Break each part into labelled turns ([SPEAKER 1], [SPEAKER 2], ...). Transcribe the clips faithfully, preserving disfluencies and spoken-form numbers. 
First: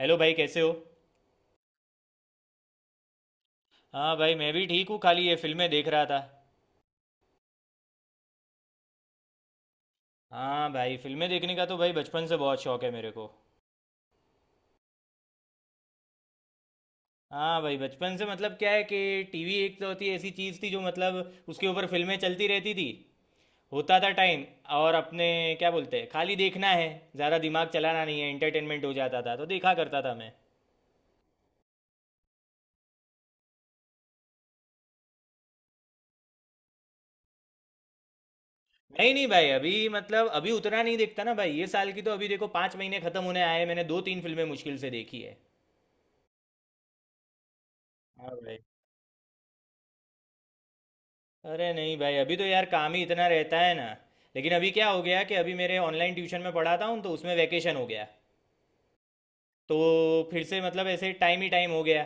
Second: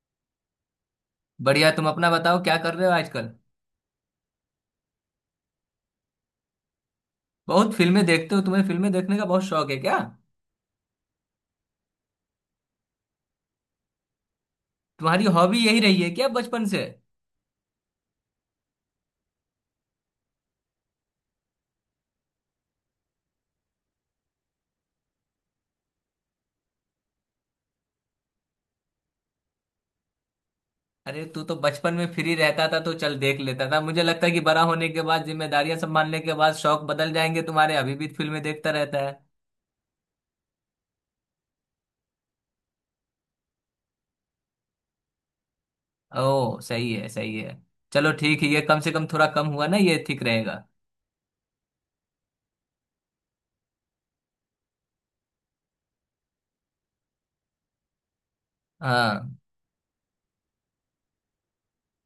[SPEAKER 1] Hello भाई कैसे हो।
[SPEAKER 2] बढ़िया। तुम अपना बताओ क्या कर रहे हो आजकल?
[SPEAKER 1] हाँ भाई मैं भी ठीक हूँ, खाली ये फिल्में देख रहा था।
[SPEAKER 2] बहुत फिल्में देखते हो। तुम्हें फिल्में देखने का बहुत शौक है क्या?
[SPEAKER 1] हाँ भाई फिल्में देखने का तो भाई बचपन से बहुत शौक है मेरे को।
[SPEAKER 2] तुम्हारी हॉबी यही रही है क्या बचपन से?
[SPEAKER 1] हाँ भाई बचपन से, मतलब क्या है कि टीवी एक तो होती ऐसी चीज़ थी जो, मतलब उसके ऊपर फिल्में चलती रहती थी। होता था टाइम, और अपने क्या बोलते हैं, खाली देखना है, ज़्यादा दिमाग चलाना नहीं है, एंटरटेनमेंट हो जाता था तो देखा करता था मैं।
[SPEAKER 2] अरे तू तो बचपन में फ्री रहता था तो चल देख लेता था। मुझे लगता है कि बड़ा होने के बाद जिम्मेदारियां संभालने के बाद शौक बदल जाएंगे तुम्हारे। अभी भी फिल्में देखता रहता
[SPEAKER 1] नहीं नहीं
[SPEAKER 2] है?
[SPEAKER 1] भाई, अभी मतलब अभी उतना नहीं देखता ना भाई, ये साल की तो अभी देखो पाँच महीने खत्म होने आए, मैंने दो तीन फिल्में मुश्किल से देखी है।
[SPEAKER 2] ओ सही है, सही है। चलो
[SPEAKER 1] हाँ
[SPEAKER 2] ठीक है,
[SPEAKER 1] भाई।
[SPEAKER 2] ये कम से कम थोड़ा कम हुआ ना, ये ठीक रहेगा।
[SPEAKER 1] अरे नहीं भाई, अभी तो यार काम ही इतना रहता है ना। लेकिन अभी क्या हो गया कि अभी मेरे ऑनलाइन ट्यूशन में पढ़ाता हूँ तो उसमें वैकेशन हो गया।
[SPEAKER 2] हाँ
[SPEAKER 1] तो फिर से मतलब ऐसे टाइम ही टाइम हो गया।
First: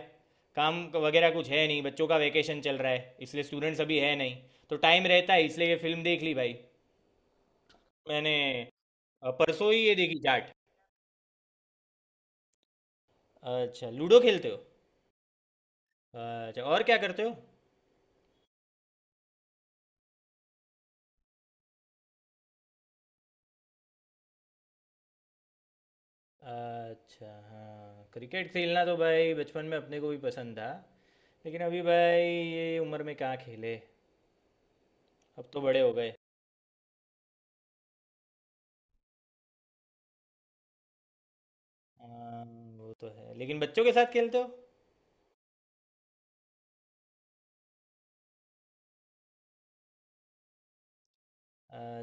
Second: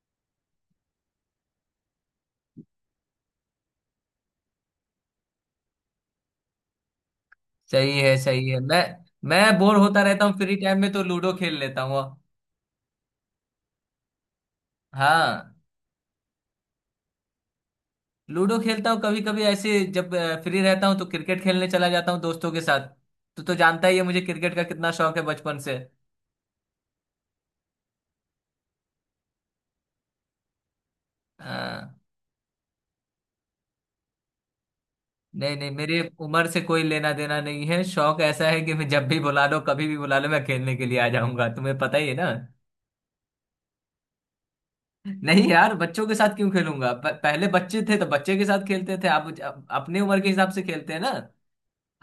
[SPEAKER 1] काम वगैरह कुछ है नहीं, बच्चों का वैकेशन चल रहा है इसलिए स्टूडेंट्स अभी है नहीं। तो टाइम रहता है इसलिए ये फिल्म देख ली भाई।
[SPEAKER 2] सही है,
[SPEAKER 1] मैंने
[SPEAKER 2] सही है। मैं
[SPEAKER 1] अ,
[SPEAKER 2] मैं
[SPEAKER 1] परसों
[SPEAKER 2] बोर
[SPEAKER 1] ही ये
[SPEAKER 2] होता
[SPEAKER 1] देखी
[SPEAKER 2] रहता हूँ
[SPEAKER 1] जाट।
[SPEAKER 2] फ्री टाइम में तो लूडो खेल लेता हूँ।
[SPEAKER 1] अच्छा लूडो खेलते हो।
[SPEAKER 2] हाँ।
[SPEAKER 1] अच्छा और क्या करते हो।
[SPEAKER 2] लूडो खेलता हूँ कभी कभी, ऐसे जब फ्री रहता हूँ तो क्रिकेट खेलने चला जाता हूँ दोस्तों के साथ। तो तो जानता ही है मुझे क्रिकेट का कितना शौक है बचपन से।
[SPEAKER 1] अच्छा हाँ, क्रिकेट खेलना तो भाई बचपन में अपने को भी पसंद था। लेकिन अभी
[SPEAKER 2] हाँ,
[SPEAKER 1] भाई ये उम्र में कहाँ खेले, अब
[SPEAKER 2] नहीं
[SPEAKER 1] तो
[SPEAKER 2] नहीं,
[SPEAKER 1] बड़े हो
[SPEAKER 2] मेरी
[SPEAKER 1] गए।
[SPEAKER 2] उम्र से कोई लेना देना नहीं है। शौक ऐसा है कि मैं, जब भी बुला लो कभी भी बुला लो मैं खेलने के लिए आ जाऊंगा। तुम्हें पता ही है ना।
[SPEAKER 1] हाँ, वो तो है लेकिन बच्चों के साथ खेलते हो।
[SPEAKER 2] नहीं यार, बच्चों के साथ क्यों खेलूंगा? प- पहले बच्चे थे तो बच्चे के साथ खेलते थे। आप आप अपनी उम्र के हिसाब से खेलते हैं ना।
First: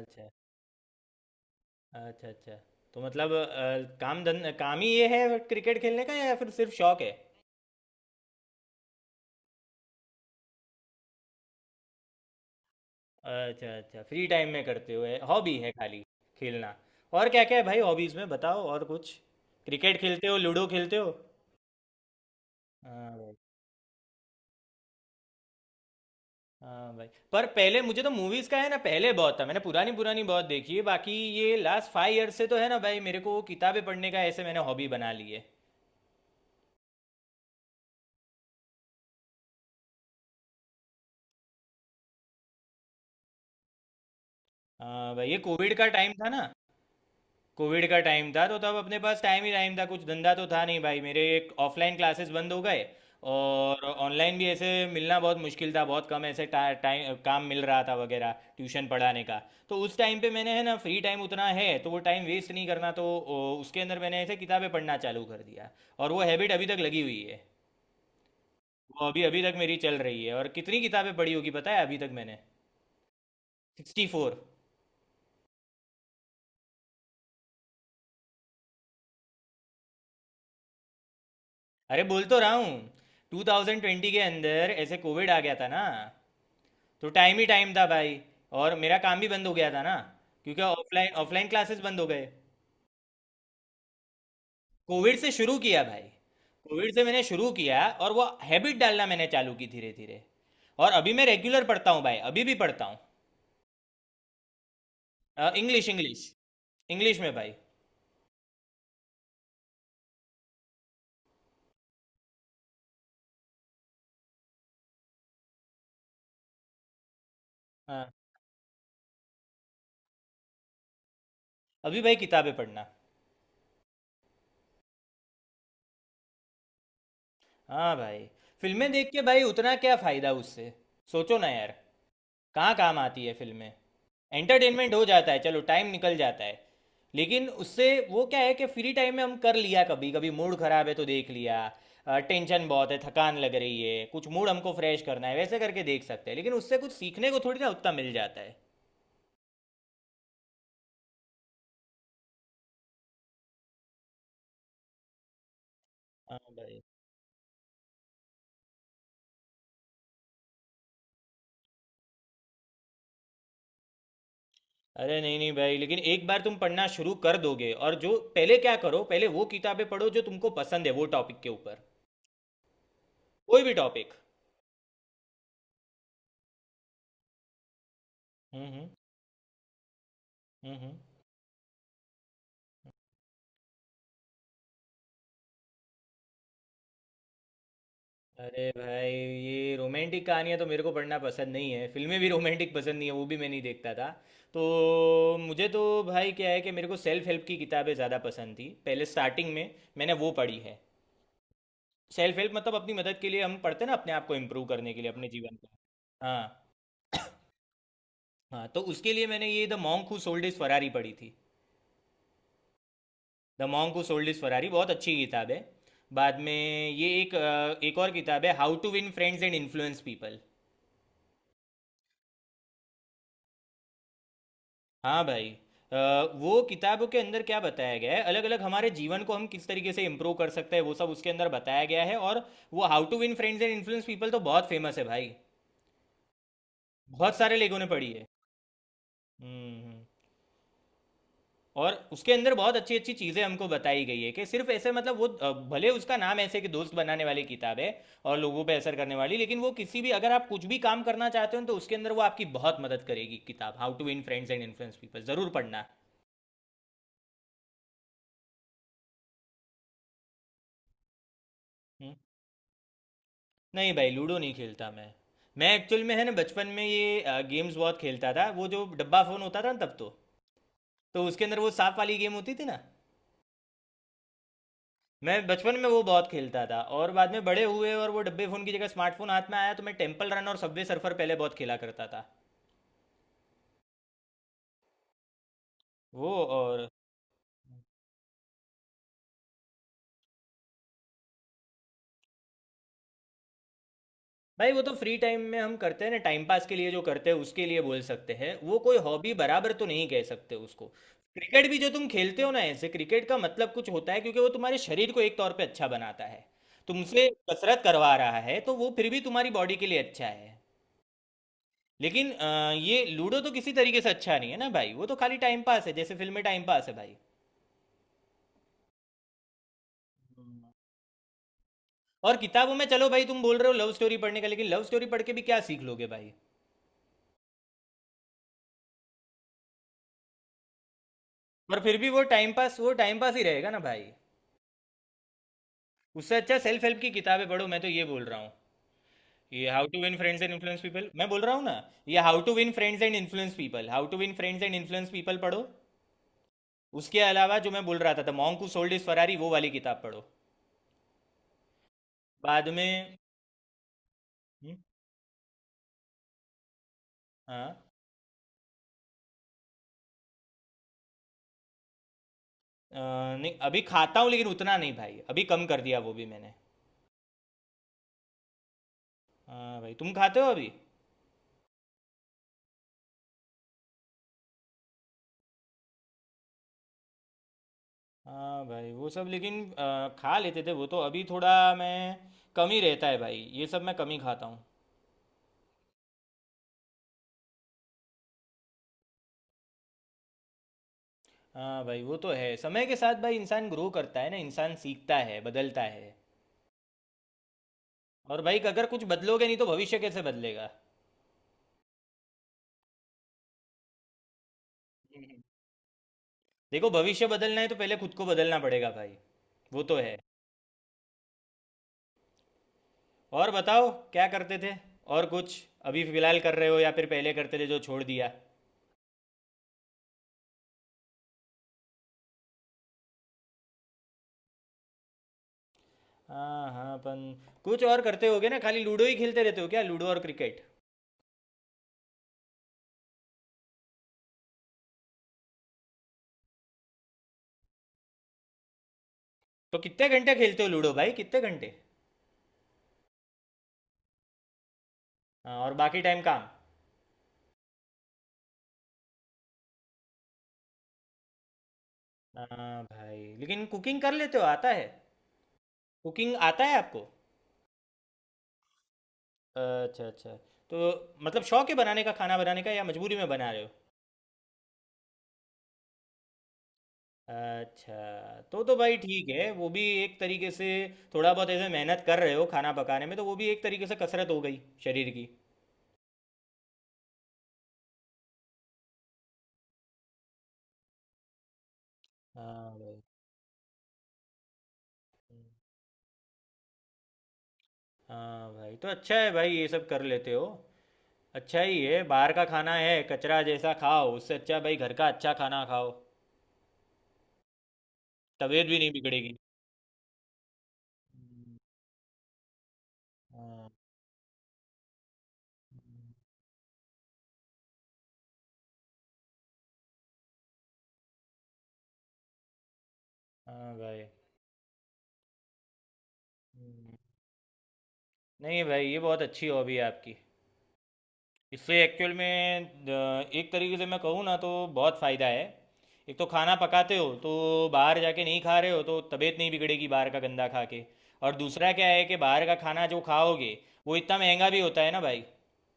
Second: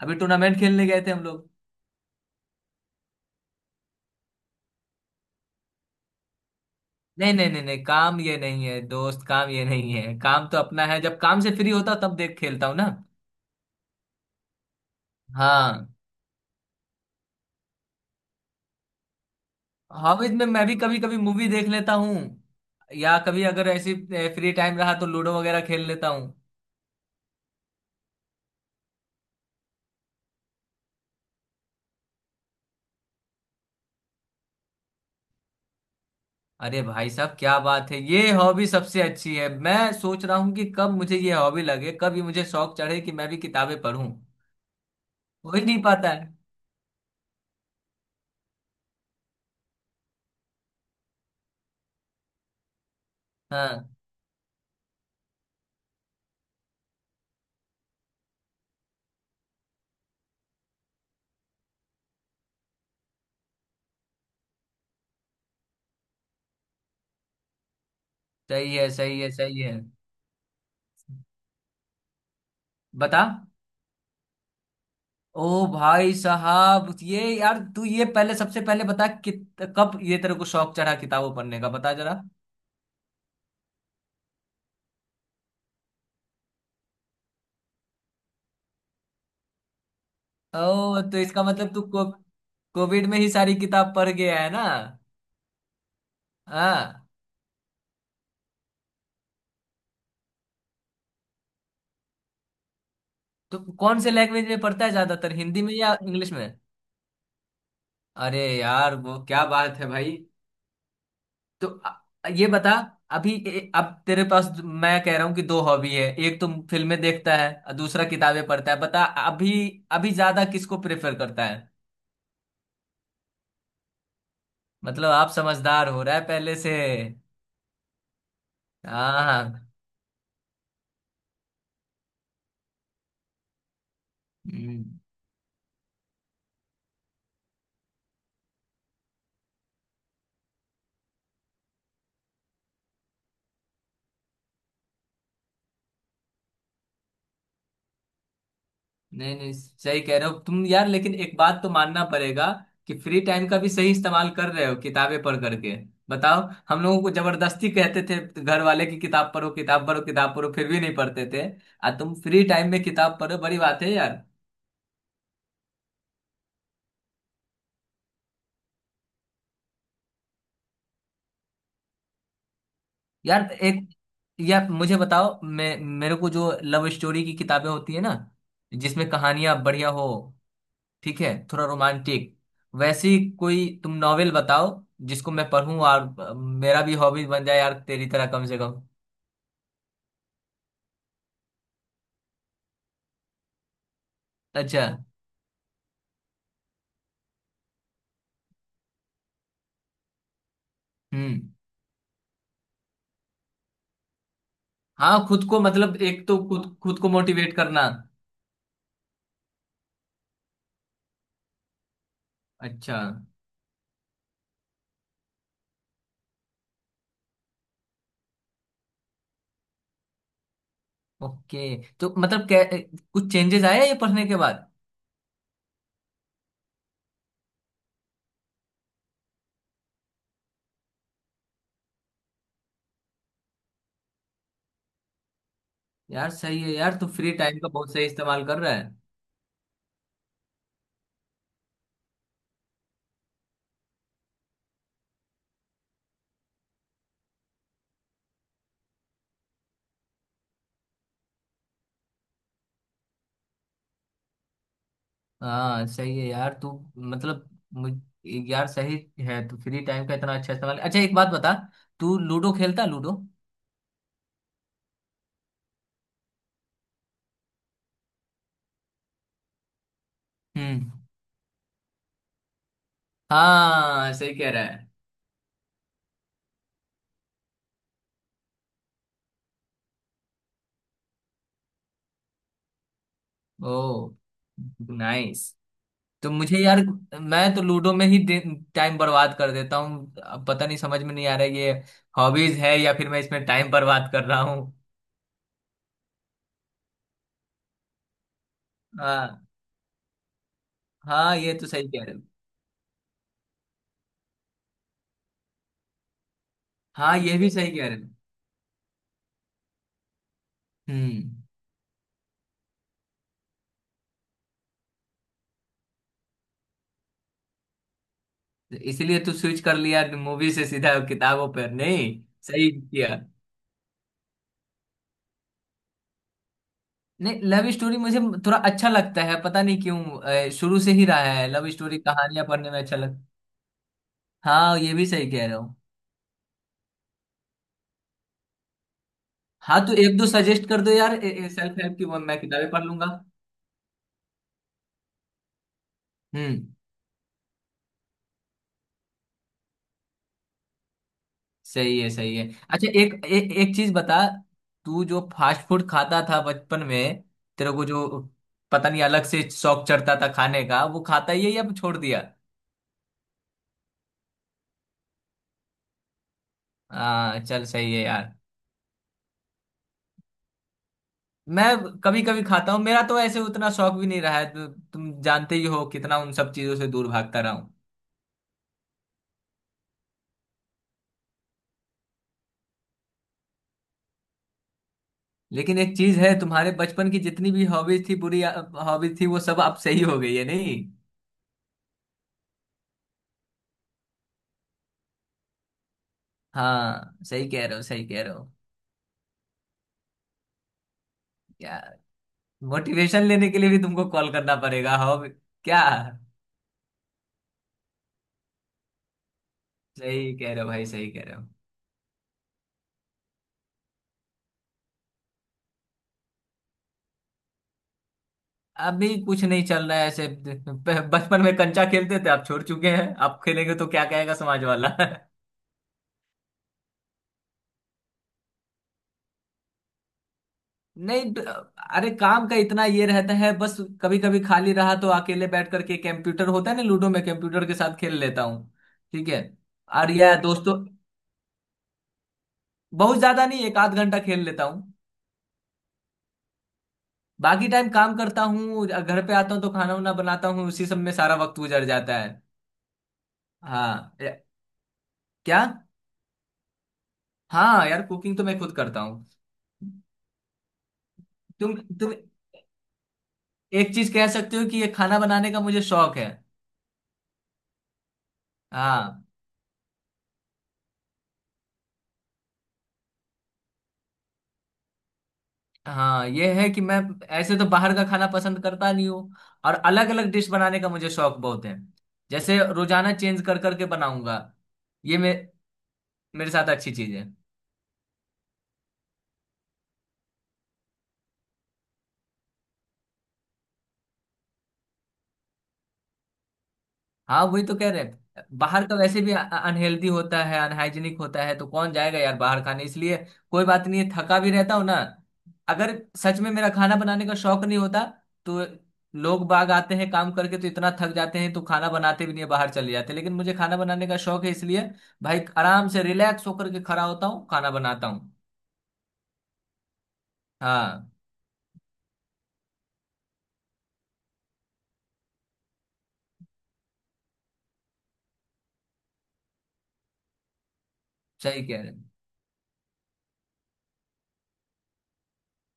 [SPEAKER 2] अभी टूर्नामेंट खेलने गए थे हम लोग।
[SPEAKER 1] अच्छा। अच्छा तो मतलब अ, काम धन काम ही ये है क्रिकेट खेलने का या फिर सिर्फ शौक है।
[SPEAKER 2] नहीं नहीं नहीं नहीं, काम ये नहीं है दोस्त, काम ये नहीं है, काम तो अपना है। जब काम से फ्री होता हूं, तब देख खेलता हूँ ना।
[SPEAKER 1] अच्छा अच्छा, फ्री टाइम में करते हुए हॉबी है,
[SPEAKER 2] हाँ।
[SPEAKER 1] खाली खेलना। और क्या क्या है भाई हॉबीज में बताओ और कुछ। क्रिकेट खेलते
[SPEAKER 2] हॉबीज
[SPEAKER 1] हो,
[SPEAKER 2] में
[SPEAKER 1] लूडो
[SPEAKER 2] मैं भी
[SPEAKER 1] खेलते
[SPEAKER 2] कभी
[SPEAKER 1] हो।
[SPEAKER 2] कभी मूवी देख लेता हूँ,
[SPEAKER 1] हाँ
[SPEAKER 2] या
[SPEAKER 1] भाई।
[SPEAKER 2] कभी अगर ऐसी फ्री टाइम रहा तो लूडो वगैरह खेल लेता हूँ।
[SPEAKER 1] हाँ भाई, पर पहले मुझे तो मूवीज का है ना, पहले बहुत था, मैंने पुरानी पुरानी बहुत देखी है। बाकी ये लास्ट फाइव ईयर से तो है ना भाई, मेरे को वो किताबें पढ़ने का ऐसे मैंने हॉबी बना ली है।
[SPEAKER 2] अरे भाई साहब क्या बात है, ये हॉबी सबसे अच्छी है। मैं सोच रहा हूँ कि कब मुझे ये हॉबी लगे, कब ये मुझे शौक चढ़े कि मैं भी किताबें पढूं।
[SPEAKER 1] हाँ भाई, ये
[SPEAKER 2] हो ही
[SPEAKER 1] कोविड
[SPEAKER 2] नहीं
[SPEAKER 1] का
[SPEAKER 2] पाता
[SPEAKER 1] टाइम था
[SPEAKER 2] है।
[SPEAKER 1] ना। कोविड का टाइम था तो तब अपने पास टाइम ही टाइम था, कुछ धंधा तो था नहीं भाई, मेरे एक ऑफलाइन क्लासेस बंद हो गए। और
[SPEAKER 2] हाँ
[SPEAKER 1] ऑनलाइन भी ऐसे मिलना बहुत मुश्किल था, बहुत कम ऐसे टा- टाइम काम मिल रहा था वगैरह, ट्यूशन पढ़ाने का। तो उस टाइम पे मैंने, है ना, फ्री टाइम उतना है तो वो टाइम वेस्ट नहीं करना, तो ओ, उसके अंदर मैंने ऐसे किताबें पढ़ना चालू कर दिया। और वो हैबिट अभी तक लगी हुई है।
[SPEAKER 2] सही है,
[SPEAKER 1] वो
[SPEAKER 2] सही
[SPEAKER 1] अभी
[SPEAKER 2] है,
[SPEAKER 1] अभी तक
[SPEAKER 2] सही है।
[SPEAKER 1] मेरी चल रही है और कितनी किताबें पढ़ी होगी पता है अभी तक मैंने।
[SPEAKER 2] बता।
[SPEAKER 1] Sixty four.
[SPEAKER 2] ओ भाई साहब ये, यार तू ये पहले, सबसे पहले बता, कित कब ये तेरे को शौक चढ़ा किताबें पढ़ने का, बता
[SPEAKER 1] अरे
[SPEAKER 2] जरा।
[SPEAKER 1] बोल तो रहा हूँ। टू थाउजेंड ट्वेंटी के अंदर ऐसे कोविड आ गया था ना। तो टाइम ही टाइम था भाई। और मेरा काम भी बंद हो गया था ना, क्योंकि
[SPEAKER 2] ओ
[SPEAKER 1] ऑफलाइन
[SPEAKER 2] तो इसका
[SPEAKER 1] ऑफलाइन
[SPEAKER 2] मतलब
[SPEAKER 1] क्लासेस
[SPEAKER 2] तू
[SPEAKER 1] बंद
[SPEAKER 2] को,
[SPEAKER 1] हो गए।
[SPEAKER 2] कोविड में ही सारी किताब पढ़ गया है ना?
[SPEAKER 1] कोविड से शुरू किया भाई। कोविड से
[SPEAKER 2] हाँ।
[SPEAKER 1] मैंने शुरू किया और वो हैबिट डालना मैंने चालू की धीरे धीरे। और अभी मैं रेगुलर पढ़ता हूँ भाई, अभी भी पढ़ता हूँ।
[SPEAKER 2] तो कौन से लैंग्वेज में पढ़ता है ज्यादातर, हिंदी में
[SPEAKER 1] इंग्लिश,
[SPEAKER 2] या
[SPEAKER 1] इंग्लिश,
[SPEAKER 2] इंग्लिश में?
[SPEAKER 1] इंग्लिश में भाई।
[SPEAKER 2] अरे यार वो क्या बात है भाई। तो अ- ये बता, अभी ए- अब तेरे पास, मैं कह रहा हूँ कि दो हॉबी है, एक तो फिल्में देखता है और दूसरा
[SPEAKER 1] हाँ।
[SPEAKER 2] किताबें पढ़ता है, बता अभी अभी ज्यादा किसको प्रेफर करता है?
[SPEAKER 1] अभी भाई किताबें पढ़ना।
[SPEAKER 2] मतलब आप समझदार हो रहा है पहले से।
[SPEAKER 1] हाँ भाई। फिल्में देख के
[SPEAKER 2] हाँ
[SPEAKER 1] भाई
[SPEAKER 2] हाँ।
[SPEAKER 1] उतना क्या फ़ायदा उससे। सोचो ना यार, कहाँ काम आती है फिल्में।
[SPEAKER 2] हम्म,
[SPEAKER 1] एंटरटेनमेंट हो जाता है, चलो टाइम निकल जाता है। लेकिन उससे वो क्या है कि फ्री टाइम में हम कर लिया, कभी कभी मूड खराब है तो देख लिया, टेंशन बहुत है, थकान लग रही है, कुछ मूड हमको फ्रेश करना है, वैसे करके देख सकते हैं, लेकिन उससे कुछ सीखने को थोड़ी ना उतना मिल जाता है।
[SPEAKER 2] नहीं नहीं, सही कह रहे हो तुम यार। लेकिन एक बात तो मानना पड़ेगा कि फ्री टाइम का भी सही इस्तेमाल कर रहे हो किताबें पढ़ करके।
[SPEAKER 1] हाँ
[SPEAKER 2] बताओ, हम
[SPEAKER 1] भाई।
[SPEAKER 2] लोगों को जबरदस्ती कहते थे घर वाले की, किताब पढ़ो किताब पढ़ो किताब पढ़ो, फिर भी नहीं पढ़ते थे। आ तुम फ्री टाइम में किताब पढ़ो, बड़ी बात है यार।
[SPEAKER 1] अरे नहीं नहीं भाई, लेकिन एक बार तुम पढ़ना शुरू कर दोगे, और जो पहले क्या करो, पहले वो किताबें पढ़ो जो तुमको पसंद है, वो टॉपिक के ऊपर,
[SPEAKER 2] यार
[SPEAKER 1] कोई भी
[SPEAKER 2] एक,
[SPEAKER 1] टॉपिक।
[SPEAKER 2] यार मुझे बताओ, मैं मेरे को जो लव स्टोरी की किताबें होती है ना
[SPEAKER 1] हम्म हम्म।
[SPEAKER 2] जिसमें कहानियां बढ़िया हो,
[SPEAKER 1] हम्म हम्म।
[SPEAKER 2] ठीक है, थोड़ा रोमांटिक वैसी, कोई तुम नॉवेल बताओ जिसको मैं पढ़ूं, और अ, मेरा भी हॉबी बन जाए यार तेरी तरह कम से
[SPEAKER 1] अरे
[SPEAKER 2] कम।
[SPEAKER 1] भाई ये रोमांटिक कहानियाँ तो मेरे को पढ़ना पसंद नहीं है, फिल्में भी रोमांटिक पसंद नहीं है, वो भी मैं नहीं देखता था। तो
[SPEAKER 2] अच्छा।
[SPEAKER 1] मुझे तो भाई क्या है कि मेरे को सेल्फ हेल्प की किताबें ज़्यादा पसंद थी, पहले स्टार्टिंग में मैंने वो पढ़ी है।
[SPEAKER 2] हम्म।
[SPEAKER 1] सेल्फ हेल्प मतलब अपनी मदद के लिए हम पढ़ते हैं ना, अपने आप को इम्प्रूव करने के लिए,
[SPEAKER 2] हाँ
[SPEAKER 1] अपने
[SPEAKER 2] खुद
[SPEAKER 1] जीवन
[SPEAKER 2] को
[SPEAKER 1] को।
[SPEAKER 2] मतलब, एक तो
[SPEAKER 1] हाँ।
[SPEAKER 2] खुद खुद को मोटिवेट करना।
[SPEAKER 1] हाँ तो उसके लिए मैंने ये the monk who sold his Ferrari पढ़ी थी।
[SPEAKER 2] अच्छा।
[SPEAKER 1] The monk who sold his Ferrari बहुत अच्छी किताब है। बाद में ये एक अ, एक और किताब है, how to win friends and influence people.
[SPEAKER 2] Okay तो मतलब क्या कुछ चेंजेस आया ये पढ़ने के बाद?
[SPEAKER 1] हाँ भाई। अ, वो किताबों के अंदर क्या बताया गया है, अलग अलग हमारे जीवन को हम किस तरीके से इम्प्रूव कर सकते हैं, वो सब उसके अंदर बताया गया है। और वो how to win friends and influence people तो बहुत फेमस है भाई,
[SPEAKER 2] यार सही है यार, तू फ्री
[SPEAKER 1] बहुत सारे
[SPEAKER 2] टाइम का
[SPEAKER 1] लोगों ने
[SPEAKER 2] बहुत सही
[SPEAKER 1] पढ़ी है।
[SPEAKER 2] इस्तेमाल कर रहा है।
[SPEAKER 1] हम्म हम्म। और उसके अंदर बहुत अच्छी अच्छी चीज़ें हमको बताई गई है कि सिर्फ ऐसे, मतलब वो अ, भले उसका नाम ऐसे कि दोस्त बनाने वाली किताब है और लोगों पे असर करने वाली, लेकिन वो किसी भी, अगर आप कुछ भी काम करना चाहते हो तो उसके अंदर वो आपकी बहुत मदद करेगी किताब, how to win friends and influence people ज़रूर पढ़ना।
[SPEAKER 2] हाँ सही है यार, तू, मतलब मुझ यार सही है, तू फ्री टाइम का इतना अच्छा इस्तेमाल। अच्छा एक बात बता,
[SPEAKER 1] हम्म।
[SPEAKER 2] तू लूडो खेलता है? लूडो?
[SPEAKER 1] नहीं भाई लूडो नहीं खेलता मैं। मैं एक्चुअल में है ना बचपन में ये आ, गेम्स बहुत खेलता था, वो जो डब्बा फ़ोन होता था ना तब, तो
[SPEAKER 2] हम्म।
[SPEAKER 1] तो उसके अंदर वो सांप वाली गेम होती थी ना।
[SPEAKER 2] हाँ सही कह रहा है।
[SPEAKER 1] मैं बचपन में वो बहुत खेलता था, और बाद में बड़े हुए और वो डब्बे फ़ोन की जगह स्मार्टफोन हाथ में आया तो मैं टेम्पल रन और सबवे सर्फर पहले बहुत खेला करता था।
[SPEAKER 2] ओ नाइस। तो
[SPEAKER 1] वो
[SPEAKER 2] मुझे यार,
[SPEAKER 1] और
[SPEAKER 2] मैं तो लूडो में ही टाइम बर्बाद कर देता हूँ। अब पता नहीं समझ में नहीं आ रहा है ये हॉबीज है या फिर मैं इसमें टाइम बर्बाद कर रहा हूँ।
[SPEAKER 1] भाई वो तो फ्री टाइम में हम करते हैं ना, टाइम पास के लिए जो करते हैं उसके लिए बोल सकते हैं, वो कोई हॉबी
[SPEAKER 2] हाँ
[SPEAKER 1] बराबर तो नहीं कह सकते उसको।
[SPEAKER 2] हाँ, ये तो
[SPEAKER 1] क्रिकेट भी
[SPEAKER 2] सही
[SPEAKER 1] जो
[SPEAKER 2] कह
[SPEAKER 1] तुम
[SPEAKER 2] रहे हो।
[SPEAKER 1] खेलते हो ना, ऐसे क्रिकेट का मतलब कुछ होता है क्योंकि वो तुम्हारे शरीर को एक तौर पे अच्छा बनाता है,
[SPEAKER 2] हाँ
[SPEAKER 1] तुमसे
[SPEAKER 2] ये भी सही
[SPEAKER 1] कसरत
[SPEAKER 2] कह रहे हो।
[SPEAKER 1] करवा रहा है तो वो फिर भी तुम्हारी बॉडी के लिए अच्छा है।
[SPEAKER 2] हम्म।
[SPEAKER 1] लेकिन अ, ये लूडो तो किसी तरीके से अच्छा नहीं है ना भाई, वो तो खाली टाइम पास है, जैसे फिल्म में टाइम पास है भाई।
[SPEAKER 2] तो इसलिए तू स्विच कर लिया मूवी से सीधा किताबों पर नहीं?
[SPEAKER 1] और
[SPEAKER 2] सही
[SPEAKER 1] किताबों में चलो
[SPEAKER 2] किया।
[SPEAKER 1] भाई, तुम बोल रहे हो लव स्टोरी पढ़ने का, लेकिन लव स्टोरी पढ़ के भी क्या सीख लोगे भाई।
[SPEAKER 2] नहीं, लव स्टोरी मुझे थोड़ा अच्छा लगता है पता नहीं क्यों। अ, शुरू से ही रहा है लव
[SPEAKER 1] पर फिर
[SPEAKER 2] स्टोरी
[SPEAKER 1] भी वो
[SPEAKER 2] कहानियां
[SPEAKER 1] टाइम
[SPEAKER 2] पढ़ने
[SPEAKER 1] पास,
[SPEAKER 2] में
[SPEAKER 1] वो
[SPEAKER 2] अच्छा
[SPEAKER 1] टाइम
[SPEAKER 2] लगता।
[SPEAKER 1] पास ही रहेगा ना भाई।
[SPEAKER 2] हाँ ये भी सही कह रहे हो।
[SPEAKER 1] उससे अच्छा सेल्फ हेल्प की किताबें पढ़ो, मैं तो ये बोल रहा हूँ। ये
[SPEAKER 2] हाँ
[SPEAKER 1] हाउ
[SPEAKER 2] तो
[SPEAKER 1] टू विन
[SPEAKER 2] एक दो
[SPEAKER 1] फ्रेंड्स एंड
[SPEAKER 2] सजेस्ट
[SPEAKER 1] इन्फ्लुएंस
[SPEAKER 2] कर दो
[SPEAKER 1] पीपल
[SPEAKER 2] यार
[SPEAKER 1] मैं बोल रहा हूँ ना।
[SPEAKER 2] सेल्फ हेल्प की,
[SPEAKER 1] ये
[SPEAKER 2] वो मैं
[SPEAKER 1] हाउ टू
[SPEAKER 2] किताबें
[SPEAKER 1] विन
[SPEAKER 2] पढ़
[SPEAKER 1] फ्रेंड्स
[SPEAKER 2] लूंगा।
[SPEAKER 1] And influence people, how to win friends and influence people पढ़ो।
[SPEAKER 2] हम्म।
[SPEAKER 1] उसके अलावा जो मैं बोल रहा था, the monk who sold his Ferrari, वो वाली किताब पढ़ो।
[SPEAKER 2] सही है, सही है।
[SPEAKER 1] बाद
[SPEAKER 2] अच्छा
[SPEAKER 1] में।
[SPEAKER 2] एक ए, एक चीज बता,
[SPEAKER 1] हम्म।
[SPEAKER 2] तू जो फास्ट फूड खाता था बचपन में, तेरे
[SPEAKER 1] हाँ।
[SPEAKER 2] को जो, पता नहीं अलग से शौक चढ़ता था खाने का, वो खाता ही है या छोड़ दिया?
[SPEAKER 1] अ, नहीं अभी खाता हूँ, लेकिन उतना नहीं भाई, अभी कम कर दिया वो भी मैंने।
[SPEAKER 2] हाँ चल सही है यार।
[SPEAKER 1] हाँ भाई तुम खाते हो अभी।
[SPEAKER 2] मैं कभी कभी खाता हूँ। मेरा तो ऐसे उतना शौक भी नहीं रहा है। तु, तुम जानते ही हो कितना उन सब चीजों से दूर भागता रहा हूँ।
[SPEAKER 1] हाँ भाई वो सब लेकिन अ, खा लेते थे वो तो, अभी थोड़ा मैं कम ही रहता है भाई, ये सब मैं कम ही खाता हूँ।
[SPEAKER 2] लेकिन एक चीज है, तुम्हारे बचपन की जितनी भी हॉबीज थी बुरी हॉबीज थी, वो सब अब सही हो गई है नहीं?
[SPEAKER 1] हाँ भाई, वो तो है, समय के साथ भाई इंसान ग्रो करता है ना, इंसान सीखता है, बदलता है।
[SPEAKER 2] हाँ सही कह रहे हो, सही कह रहे
[SPEAKER 1] और
[SPEAKER 2] हो।
[SPEAKER 1] भाई अगर कुछ बदलोगे नहीं तो भविष्य कैसे बदलेगा।
[SPEAKER 2] यार मोटिवेशन लेने के लिए भी तुमको कॉल करना पड़ेगा हो
[SPEAKER 1] हम्म।
[SPEAKER 2] क्या?
[SPEAKER 1] देखो भविष्य बदलना है तो पहले खुद को बदलना पड़ेगा भाई। वो तो है।
[SPEAKER 2] सही कह रहे हो भाई, सही कह रहे हो।
[SPEAKER 1] और बताओ क्या करते थे और कुछ, अभी फिलहाल कर रहे हो या फिर पहले करते थे जो छोड़ दिया।
[SPEAKER 2] अभी कुछ नहीं चल रहा है ऐसे, ब- बचपन में कंचा खेलते थे। आप छोड़ चुके हैं, आप खेलेंगे तो क्या कहेगा समाज वाला।
[SPEAKER 1] हाँ हाँ अपन। कुछ और करते होगे ना, खाली लूडो ही खेलते रहते हो क्या, लूडो और क्रिकेट।
[SPEAKER 2] नहीं ड- अरे काम का इतना ये रहता है बस। कभी कभी खाली रहा तो अकेले बैठ करके, कंप्यूटर होता है ना लूडो में, कंप्यूटर के साथ खेल लेता हूँ। ठीक है।
[SPEAKER 1] तो कितने
[SPEAKER 2] और
[SPEAKER 1] घंटे
[SPEAKER 2] या
[SPEAKER 1] खेलते हो
[SPEAKER 2] दोस्तों,
[SPEAKER 1] लूडो भाई, कितने घंटे।
[SPEAKER 2] बहुत ज्यादा नहीं, एक आध घंटा खेल लेता हूँ।
[SPEAKER 1] हाँ और बाकी टाइम काम।
[SPEAKER 2] बाकी टाइम काम करता हूँ। घर पे आता हूँ तो खाना वाना बनाता हूँ, उसी सब में सारा वक्त गुजर जाता है।
[SPEAKER 1] हाँ भाई लेकिन कुकिंग कर
[SPEAKER 2] हाँ
[SPEAKER 1] लेते हो,
[SPEAKER 2] ए-
[SPEAKER 1] आता है,
[SPEAKER 2] क्या?
[SPEAKER 1] कुकिंग आता है आपको।
[SPEAKER 2] हाँ यार, कुकिंग तो मैं खुद करता हूँ।
[SPEAKER 1] अच्छा अच्छा। तो मतलब शौक है
[SPEAKER 2] तुम
[SPEAKER 1] बनाने का,
[SPEAKER 2] तुम
[SPEAKER 1] खाना बनाने का या मजबूरी में बना रहे हो।
[SPEAKER 2] एक चीज कह सकते हो कि ये खाना बनाने का मुझे शौक है।
[SPEAKER 1] अच्छा, तो तो भाई
[SPEAKER 2] हाँ।
[SPEAKER 1] ठीक है, वो भी एक तरीके से थोड़ा बहुत ऐसे मेहनत कर रहे हो खाना पकाने में तो वो भी एक तरीके से कसरत हो गई शरीर की।
[SPEAKER 2] हाँ ये है कि मैं, ऐसे तो बाहर का खाना पसंद करता नहीं हूँ, और अलग अलग डिश बनाने का मुझे शौक बहुत है। जैसे
[SPEAKER 1] हाँ भाई।
[SPEAKER 2] रोजाना चेंज कर करके बनाऊंगा, ये मे, मेरे साथ अच्छी चीज है।
[SPEAKER 1] हाँ भाई तो अच्छा है भाई ये सब कर लेते हो। अच्छा ही है, बाहर का खाना है कचरा जैसा, खाओ उससे अच्छा भाई घर का अच्छा खाना खाओ,
[SPEAKER 2] हाँ वही तो कह रहे हैं,
[SPEAKER 1] तबीयत भी
[SPEAKER 2] बाहर
[SPEAKER 1] नहीं
[SPEAKER 2] का वैसे भी
[SPEAKER 1] बिगड़ेगी।
[SPEAKER 2] अनहेल्दी होता है, अनहाइजीनिक होता है,
[SPEAKER 1] हम्म,
[SPEAKER 2] तो कौन जाएगा यार बाहर खाने, इसलिए। कोई
[SPEAKER 1] हाँ।
[SPEAKER 2] बात नहीं है, थका भी रहता हूँ ना, अगर
[SPEAKER 1] हम्म,
[SPEAKER 2] सच में मेरा खाना बनाने का शौक नहीं होता तो, लोग बाग आते हैं काम करके तो इतना थक जाते हैं तो खाना बनाते भी नहीं है, बाहर चले जाते हैं। लेकिन मुझे
[SPEAKER 1] हाँ
[SPEAKER 2] खाना
[SPEAKER 1] भाई।
[SPEAKER 2] बनाने का शौक है इसलिए भाई आराम से रिलैक्स होकर के
[SPEAKER 1] हम्म।
[SPEAKER 2] खड़ा होता हूँ खाना बनाता हूँ।
[SPEAKER 1] नहीं भाई ये बहुत अच्छी हॉबी है आपकी।
[SPEAKER 2] हाँ
[SPEAKER 1] इससे एक्चुअल में अ, एक तरीके से मैं कहूँ ना तो बहुत फ़ायदा है। एक तो खाना पकाते हो तो बाहर जाके नहीं खा रहे हो तो तबीयत नहीं बिगड़ेगी बाहर का गंदा खा के। और
[SPEAKER 2] सही
[SPEAKER 1] दूसरा
[SPEAKER 2] कह
[SPEAKER 1] क्या
[SPEAKER 2] रहे हो,
[SPEAKER 1] है कि बाहर का खाना जो खाओगे वो इतना महंगा भी होता है ना भाई।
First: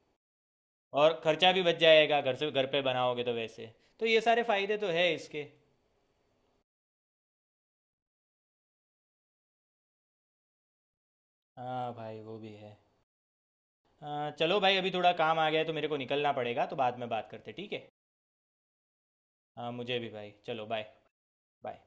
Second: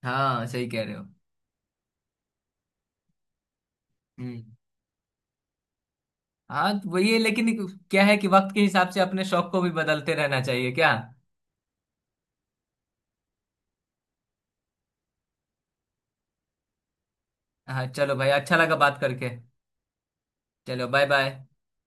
[SPEAKER 2] हाँ सही कह रहे हो।
[SPEAKER 1] और खर्चा भी बच जाएगा, घर से घर पे बनाओगे तो वैसे, तो ये सारे
[SPEAKER 2] हम्म।
[SPEAKER 1] फ़ायदे तो है इसके।
[SPEAKER 2] हाँ तो वही है, लेकिन क्या है कि वक्त के हिसाब से अपने शौक को भी बदलते रहना चाहिए क्या?
[SPEAKER 1] हाँ भाई वो भी है। हाँ, चलो भाई अभी थोड़ा काम आ गया है तो मेरे को निकलना पड़ेगा, तो बाद में बात करते, ठीक
[SPEAKER 2] हाँ
[SPEAKER 1] है।
[SPEAKER 2] चलो भाई, अच्छा लगा बात करके।
[SPEAKER 1] हाँ मुझे भी भाई, चलो
[SPEAKER 2] चलो
[SPEAKER 1] बाय।
[SPEAKER 2] Bye bye.
[SPEAKER 1] बाय।